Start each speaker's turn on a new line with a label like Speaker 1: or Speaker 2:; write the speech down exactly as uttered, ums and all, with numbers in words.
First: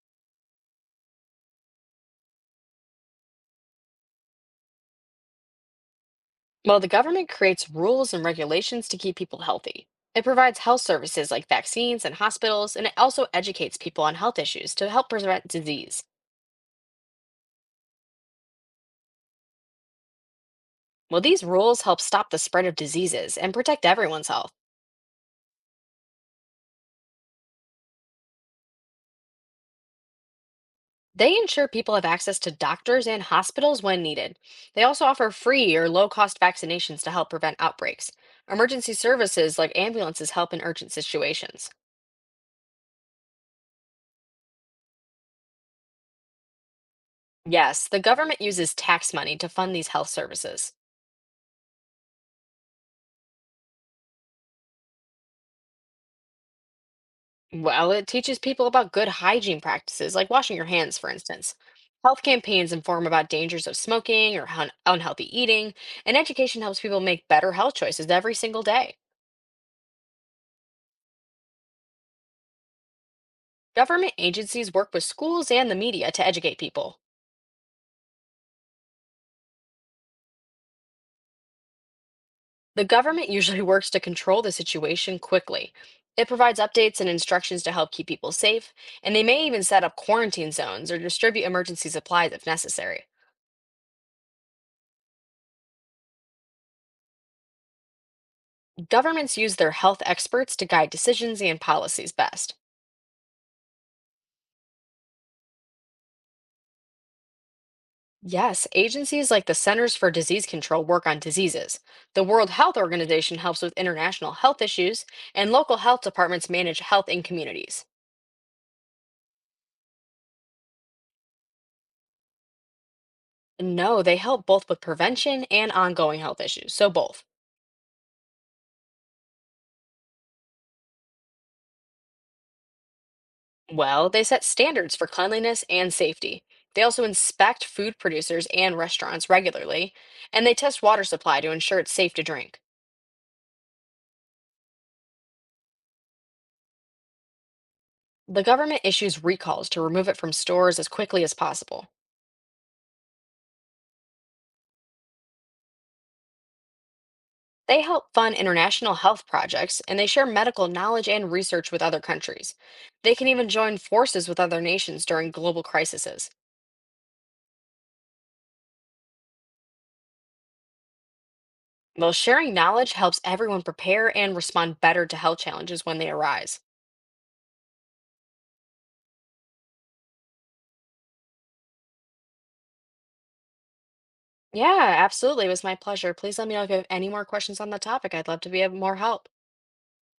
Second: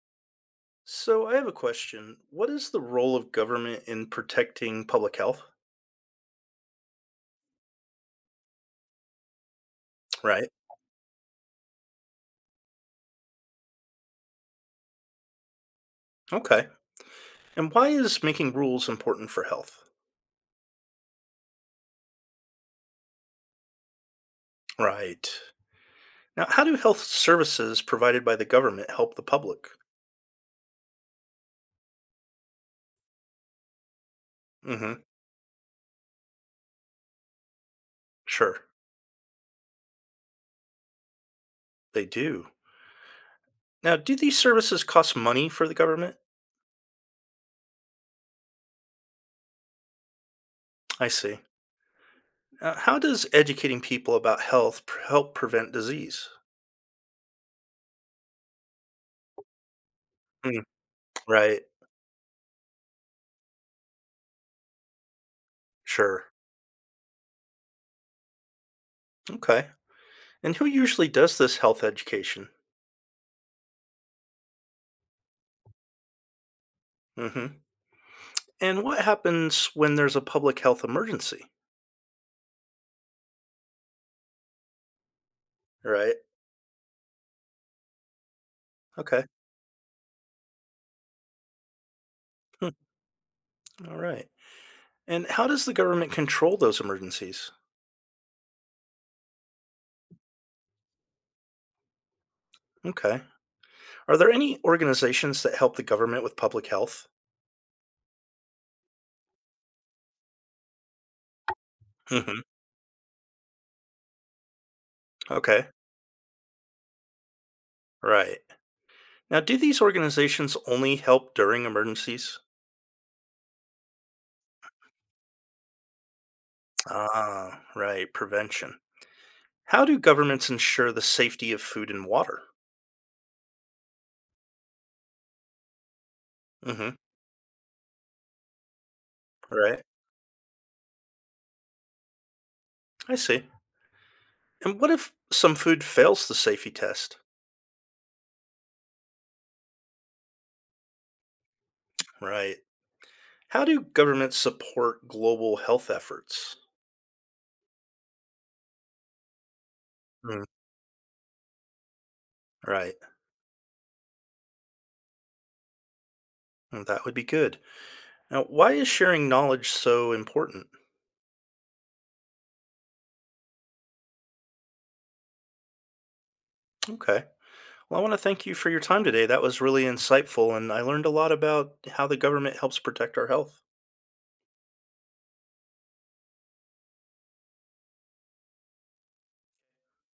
Speaker 1: So I have a question. What is the role of government in protecting public health?
Speaker 2: Well, the government creates rules and regulations to keep people healthy. It
Speaker 1: Right.
Speaker 2: provides health services like vaccines and hospitals, and it also educates people on health issues to help prevent disease.
Speaker 1: Okay. And why is making rules important for health?
Speaker 2: Well, these rules help stop the spread of diseases and protect everyone's health.
Speaker 1: Right. Now, how do health services provided by the government help the public?
Speaker 2: They ensure people have access to doctors and hospitals when needed. They
Speaker 1: Hmm.
Speaker 2: also offer free or low cost vaccinations to help prevent outbreaks.
Speaker 1: Sure,
Speaker 2: Emergency services like ambulances help in urgent situations.
Speaker 1: they do. Now, do these services cost money for the government?
Speaker 2: Yes, the government uses tax money to fund these health services.
Speaker 1: I see. Uh, how does educating people about health pr- help prevent disease?
Speaker 2: Well, it teaches people about good hygiene practices, like washing
Speaker 1: Mm,
Speaker 2: your hands, for instance.
Speaker 1: right.
Speaker 2: Health campaigns inform about dangers of smoking or hun- unhealthy eating, and
Speaker 1: Sure.
Speaker 2: education helps people make better health choices every single day.
Speaker 1: Okay. And who usually does this health education?
Speaker 2: Government agencies work with schools and the media to educate people.
Speaker 1: Hmm. And what happens when there's a public health emergency?
Speaker 2: The government usually works to control the situation quickly.
Speaker 1: Right.
Speaker 2: It provides updates and instructions to help keep people safe, and they
Speaker 1: Okay.
Speaker 2: may even set up quarantine zones or distribute emergency supplies if
Speaker 1: Hmm,
Speaker 2: necessary.
Speaker 1: all right. And how does the government control those emergencies?
Speaker 2: Governments use their health experts to guide decisions and policies best.
Speaker 1: Okay. Are there any organizations that help the government with public health?
Speaker 2: Yes, agencies like the Centers for Disease Control work on diseases. The
Speaker 1: Hmm.
Speaker 2: World Health Organization helps with international health issues, and
Speaker 1: Okay.
Speaker 2: local health departments manage health in communities.
Speaker 1: Right. Now, do these organizations only help during emergencies?
Speaker 2: No, they help both with prevention and ongoing health issues, so both.
Speaker 1: Ah, right. Prevention. How do governments ensure the safety of food and water?
Speaker 2: Well, they set standards for cleanliness and safety. They
Speaker 1: Hmm.
Speaker 2: also inspect food producers and restaurants
Speaker 1: Right.
Speaker 2: regularly, and they test water supply to ensure it's safe to drink.
Speaker 1: I see. And what if some food fails the safety test?
Speaker 2: The government issues recalls to remove it from stores as quickly as possible.
Speaker 1: Right. How do governments support global health efforts?
Speaker 2: They help fund international health projects and they share
Speaker 1: Mm,
Speaker 2: medical knowledge and research with other countries.
Speaker 1: right.
Speaker 2: They can even join forces with other nations during global crises.
Speaker 1: Well, that would be good. Now, why is sharing knowledge so important?
Speaker 2: While sharing knowledge helps everyone prepare and respond better to health challenges when they arise.
Speaker 1: Okay. Well, I want to thank you for your time today. That was really insightful, and I learned a lot about how the government helps protect our health.
Speaker 2: Yeah, absolutely. It was my pleasure. Please let me know if you have any more questions on the topic. I'd love to be of more help.